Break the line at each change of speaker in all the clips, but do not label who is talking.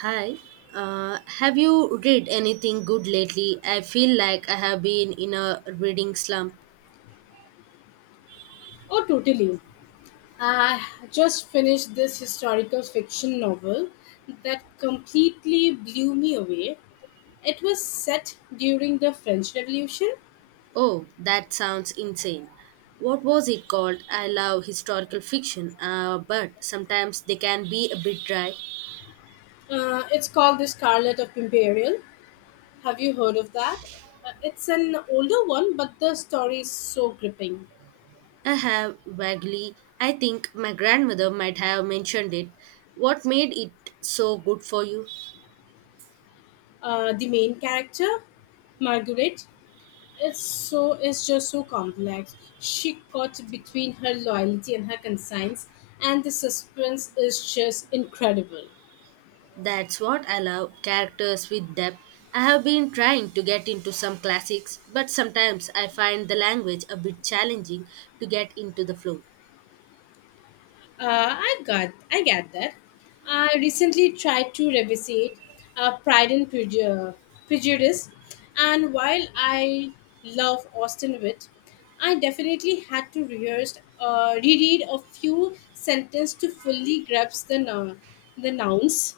Hi. Have you read anything good lately? I feel like I have been in a reading slump.
Oh, totally. I just finished this historical fiction novel that completely blew me away. It was set during the French Revolution.
Oh, that sounds insane. What was it called? I love historical fiction, but sometimes they can be a bit dry.
It's called The Scarlet of Imperial. Have you heard of that? It's an older one, but the story is so gripping.
I have vaguely, I think my grandmother might have mentioned it. What made it so good for you?
The main character, Margaret, it's just so complex. She caught between her loyalty and her conscience, and the suspense is just incredible.
That's what I love, characters with depth. I have been trying to get into some classics, but sometimes I find the language a bit challenging to get into the flow.
I get that. I recently tried to revisit uh, Pride and Preju- Prejudice, and while I love Austin Witt, I definitely had to rehearse reread a few sentences to fully grasp the the nouns.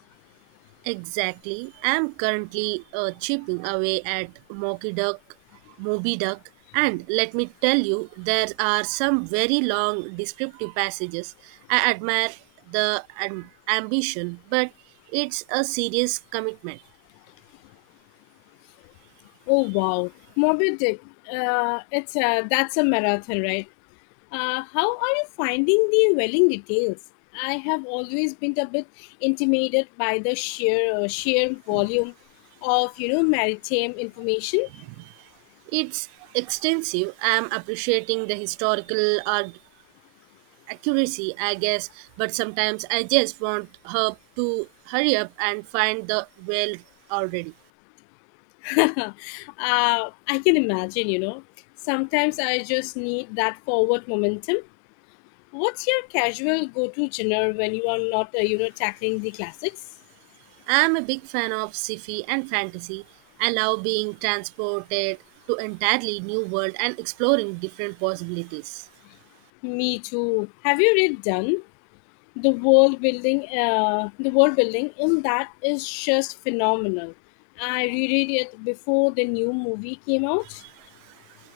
Exactly. I am currently chipping away at Moby Duck, and let me tell you, there are some very long descriptive passages. I admire the ambition, but it's a serious commitment.
Oh wow, Moby Dick. That's a marathon, right? How are you finding the welling details? I have always been a bit intimidated by the sheer volume of maritime information.
It's extensive. I'm appreciating the historical accuracy, I guess, but sometimes I just want her to hurry up and find the well already.
uh, I can imagine, Sometimes I just need that forward momentum. What's your casual go-to genre when you are not tackling the classics?
I'm a big fan of sci-fi and fantasy. I love being transported to entirely new world and exploring different possibilities.
Me too. Have you read Done? The world building in that is just phenomenal. I reread it before the new movie came out.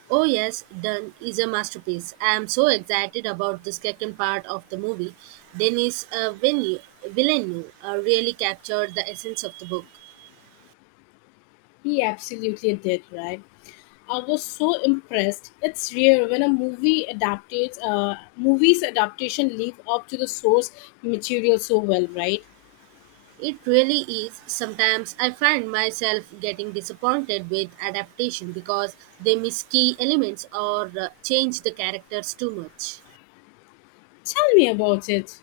Oh yes, Done is a masterpiece. I am so excited about the second part of the movie. Denis Villeneuve really captured the essence of the book.
He absolutely did, right? I was so impressed. It's rare when a movies adaptation live up to the source material so well, right?
It really is. Sometimes I find myself getting disappointed with adaptation because they miss key elements or change the characters too much.
Tell me about it.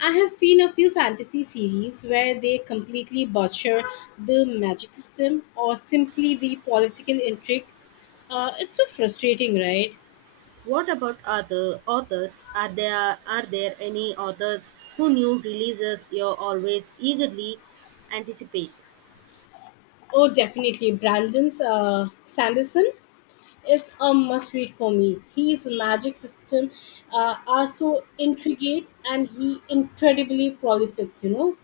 I have seen a few fantasy series where they completely butcher the magic system or simply the political intrigue. It's so frustrating, right?
What about other authors? Are there any authors who new releases you always eagerly anticipate?
Oh, definitely. Brandon's Sanderson is a must read for me. His magic system are so intricate and he incredibly prolific,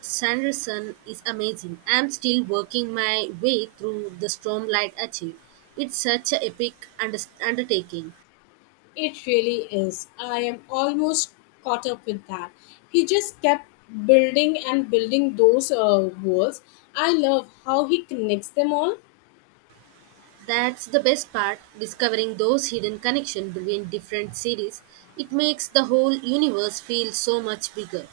Sanderson is amazing. I'm still working my way through the Stormlight Archive. It's such a epic unders undertaking.
It really is. I am almost caught up with that. He just kept building and building those walls. I love how he connects them all.
That's the best part, discovering those hidden connections between different series. It makes the whole universe feel so much bigger.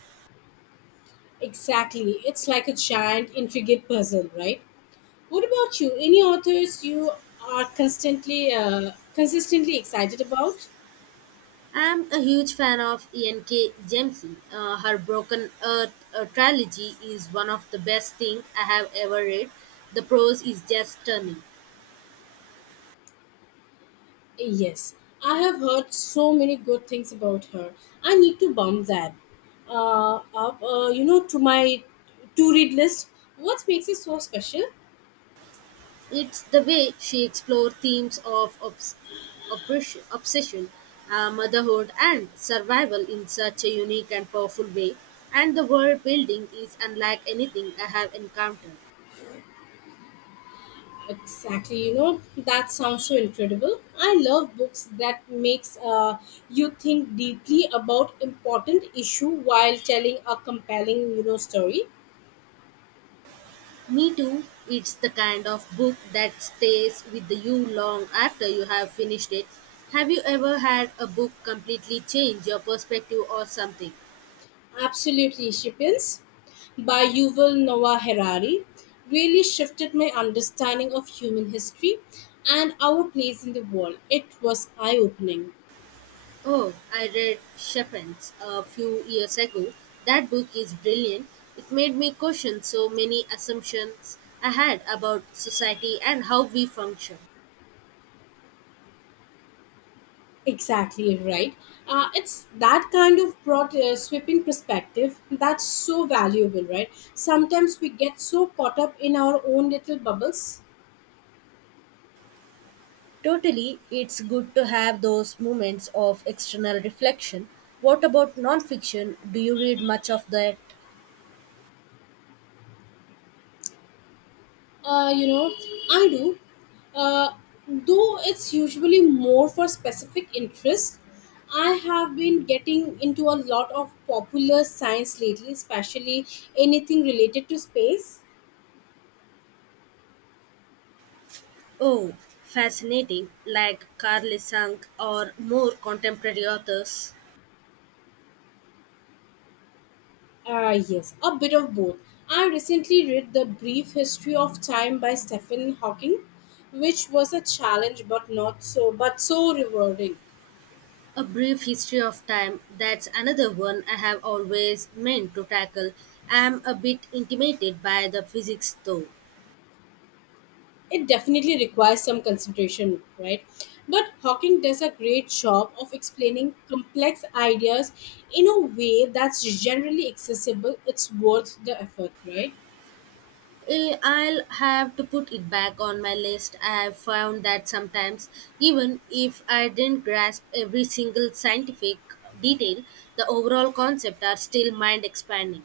Exactly. It's like a giant, intricate puzzle, right? What about you? Any authors you are consistently excited about?
I'm a huge fan of E.N.K. Jemisin. Her Broken Earth trilogy is one of the best things I have ever read. The prose is just stunning.
Yes, I have heard so many good things about her. I need to bump that to my to-read list. What makes it so special?
It's the way she explored themes of obsession, motherhood, and survival in such a unique and powerful way, and the world building is unlike anything I have encountered.
Exactly, that sounds so incredible. I love books that makes you think deeply about important issue while telling a compelling story.
Me too, it's the kind of book that stays with you long after you have finished it. Have you ever had a book completely change your perspective or something?
Absolutely, Shippins by Yuval Noah Harari really shifted my understanding of human history and our place in the world. It was eye opening.
Oh, I read Shepherd's a few years ago. That book is brilliant. It made me question so many assumptions I had about society and how we function.
Exactly right. It's that kind of broad, sweeping perspective that's so valuable, right? Sometimes we get so caught up in our own little bubbles.
Totally, it's good to have those moments of external reflection. What about nonfiction? Do you read much of that?
Uh, you know, I do. Uh, though it's usually more for specific interests. I have been getting into a lot of popular science lately, especially anything related to space.
Oh, fascinating, like Carl Sang or more contemporary authors.
Yes, a bit of both. I recently read The Brief History of Time by Stephen Hawking, which was a challenge but not so but so rewarding.
A Brief History of Time, that's another one I have always meant to tackle. I'm a bit intimidated by the physics though.
It definitely requires some concentration, right? But Hawking does a great job of explaining complex ideas in a way that's generally accessible. It's worth the effort, right?
Eh, I'll have to put it back on my list. I have found that sometimes, even if I didn't grasp every single scientific detail, the overall concept are still mind expanding.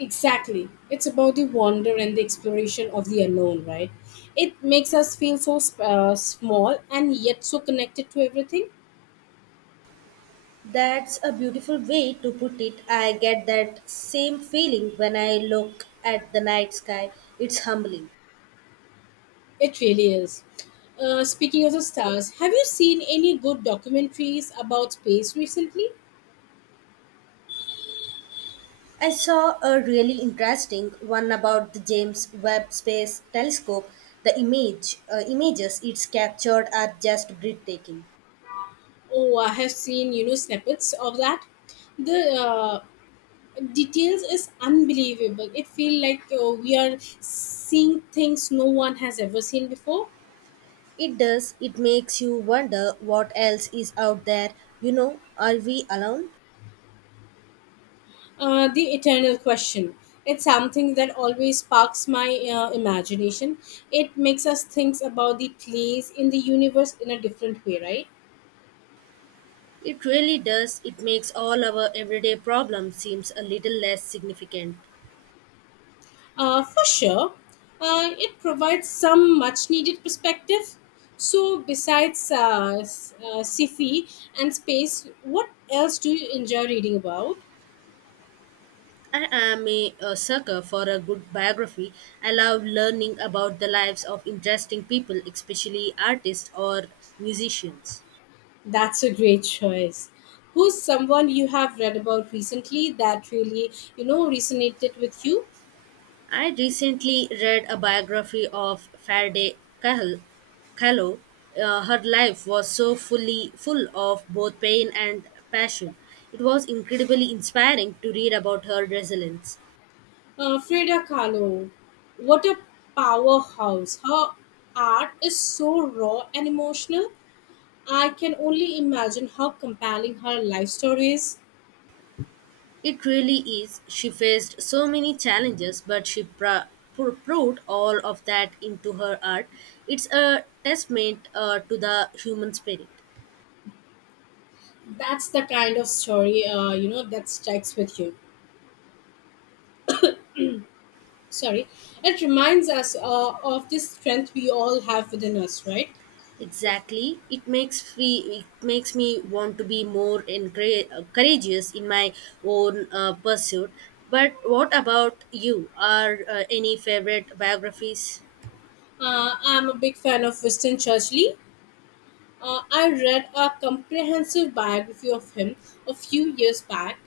Exactly. It's about the wonder and the exploration of the unknown, right? It makes us feel so small and yet so connected to everything.
That's a beautiful way to put it. I get that same feeling when I look at the night sky. It's humbling.
It really is. Speaking of the stars, have you seen any good documentaries about space recently?
I saw a really interesting one about the James Webb Space Telescope. The images it's captured are just breathtaking.
Oh, I have seen snippets of that. The details is unbelievable. It feel like we are seeing things no one has ever seen before.
It does, it makes you wonder what else is out there. You know, are we alone?
The eternal question. It's something that always sparks my imagination. It makes us think about the place in the universe in a different way, right?
It really does. It makes all our everyday problems seems a little less significant.
For sure, it provides some much needed perspective. So, besides sci fi and space, what else do you enjoy reading about?
I am a sucker for a good biography. I love learning about the lives of interesting people, especially artists or musicians.
That's a great choice. Who's someone you have read about recently that really resonated with you?
I recently read a biography of Kahlo. Her life was so full of both pain and passion. It was incredibly inspiring to read about her resilience.
Frida Kahlo. What a powerhouse. Her art is so raw and emotional. I can only imagine how compelling her life story is.
It really is. She faced so many challenges, but she proved all of that into her art. It's a testament to the human spirit.
That's the kind of story that strikes with you. Sorry, it reminds us of this strength we all have within us, right?
Exactly. It makes free. It makes me want to be more courageous in my own pursuit. But what about you? Are any favorite biographies?
I'm a big fan of Winston Churchill. I read a comprehensive biography of him a few years back,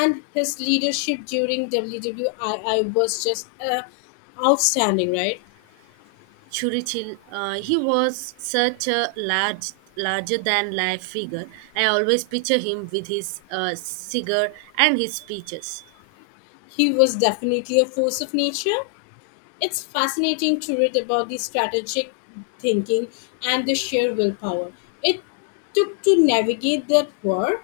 and his leadership during WWI was just outstanding, right?
Churchill. He was such a larger than life figure. I always picture him with his cigar and his speeches.
He was definitely a force of nature. It's fascinating to read about the strategic thinking and the sheer willpower it took to navigate that war.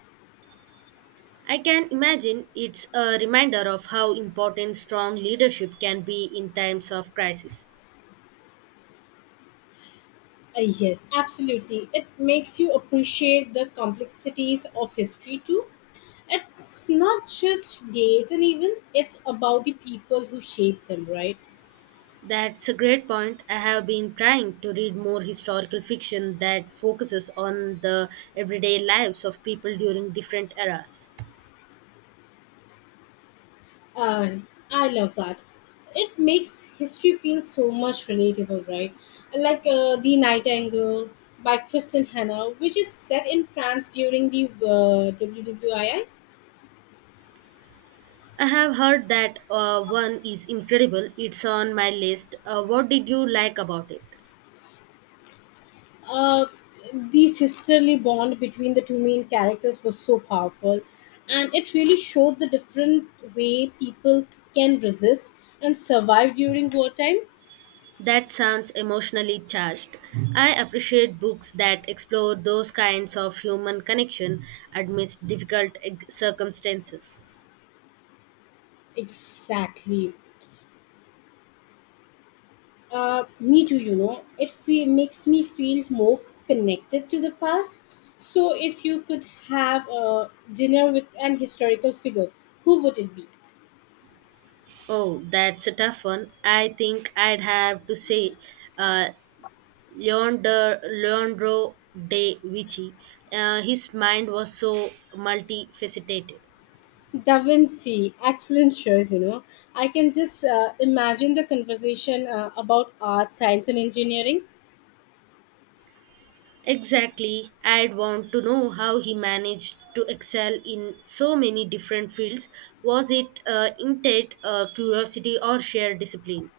I can imagine it's a reminder of how important strong leadership can be in times of crisis.
Yes, absolutely. It makes you appreciate the complexities of history too. It's not just dates and even it's about the people who shaped them, right?
That's a great point. I have been trying to read more historical fiction that focuses on the everyday lives of people during different eras.
Uh, I love that. It makes history feel so much relatable, right? Like The Nightingale by Kristen Hanna, which is set in France during the WWII.
I have heard that one is incredible. It's on my list. What did you like about it?
Uh, the sisterly bond between the two main characters was so powerful, and it really showed the different way people can resist and survive during wartime.
That sounds emotionally charged. I appreciate books that explore those kinds of human connection amidst difficult circumstances.
Exactly. Me too. It makes me feel more connected to the past. So, if you could have a dinner with an historical figure, who would it be?
Oh, that's a tough one. I think I'd have to say uh, Leonardo da Vinci. His mind was so multifaceted.
Da Vinci, excellent choice. I can just imagine the conversation about art, science, and engineering.
Exactly. I'd want to know how he managed to excel in so many different fields. Was it innate curiosity or sheer discipline?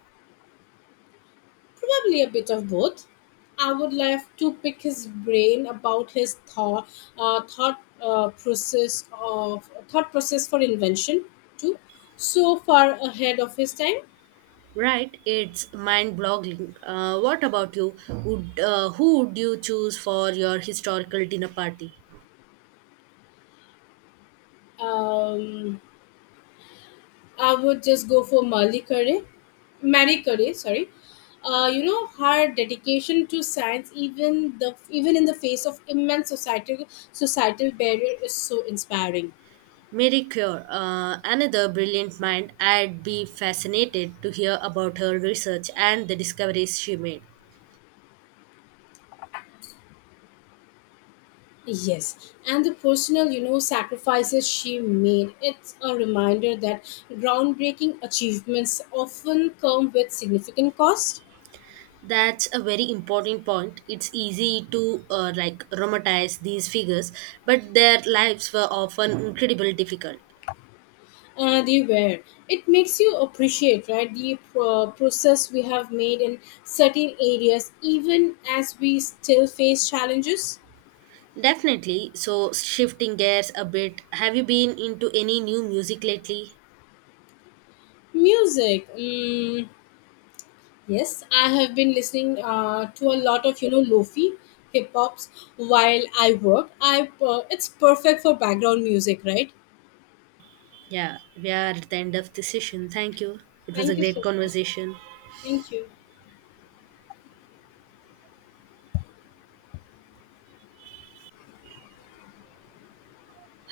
Probably a bit of both. I would love to pick his brain about his thought process for invention too. So far ahead of his time.
Right, it's mind-boggling. What about you? Would Who would you choose for your historical dinner party?
um, I would just go for Marie Curie. Marie Curie, sorry. You know her dedication to science, even the even in the face of immense societal barrier, is so inspiring.
Mary Cure, another brilliant mind, I'd be fascinated to hear about her research and the discoveries she made.
Yes, and the personal sacrifices she made. It's a reminder that groundbreaking achievements often come with significant cost.
That's a very important point. It's easy to romanticize these figures, but their lives were often incredibly difficult.
They were. It makes you appreciate, right, the process we have made in certain areas, even as we still face challenges.
Definitely. So shifting gears a bit, have you been into any new music lately?
Music. Yes, I have been listening to a lot of lofi hip hops while I work. I It's perfect for background music, right?
Yeah, we are at the end of the session. Thank you. It was a
Thank you
great
so much.
conversation.
Thank you.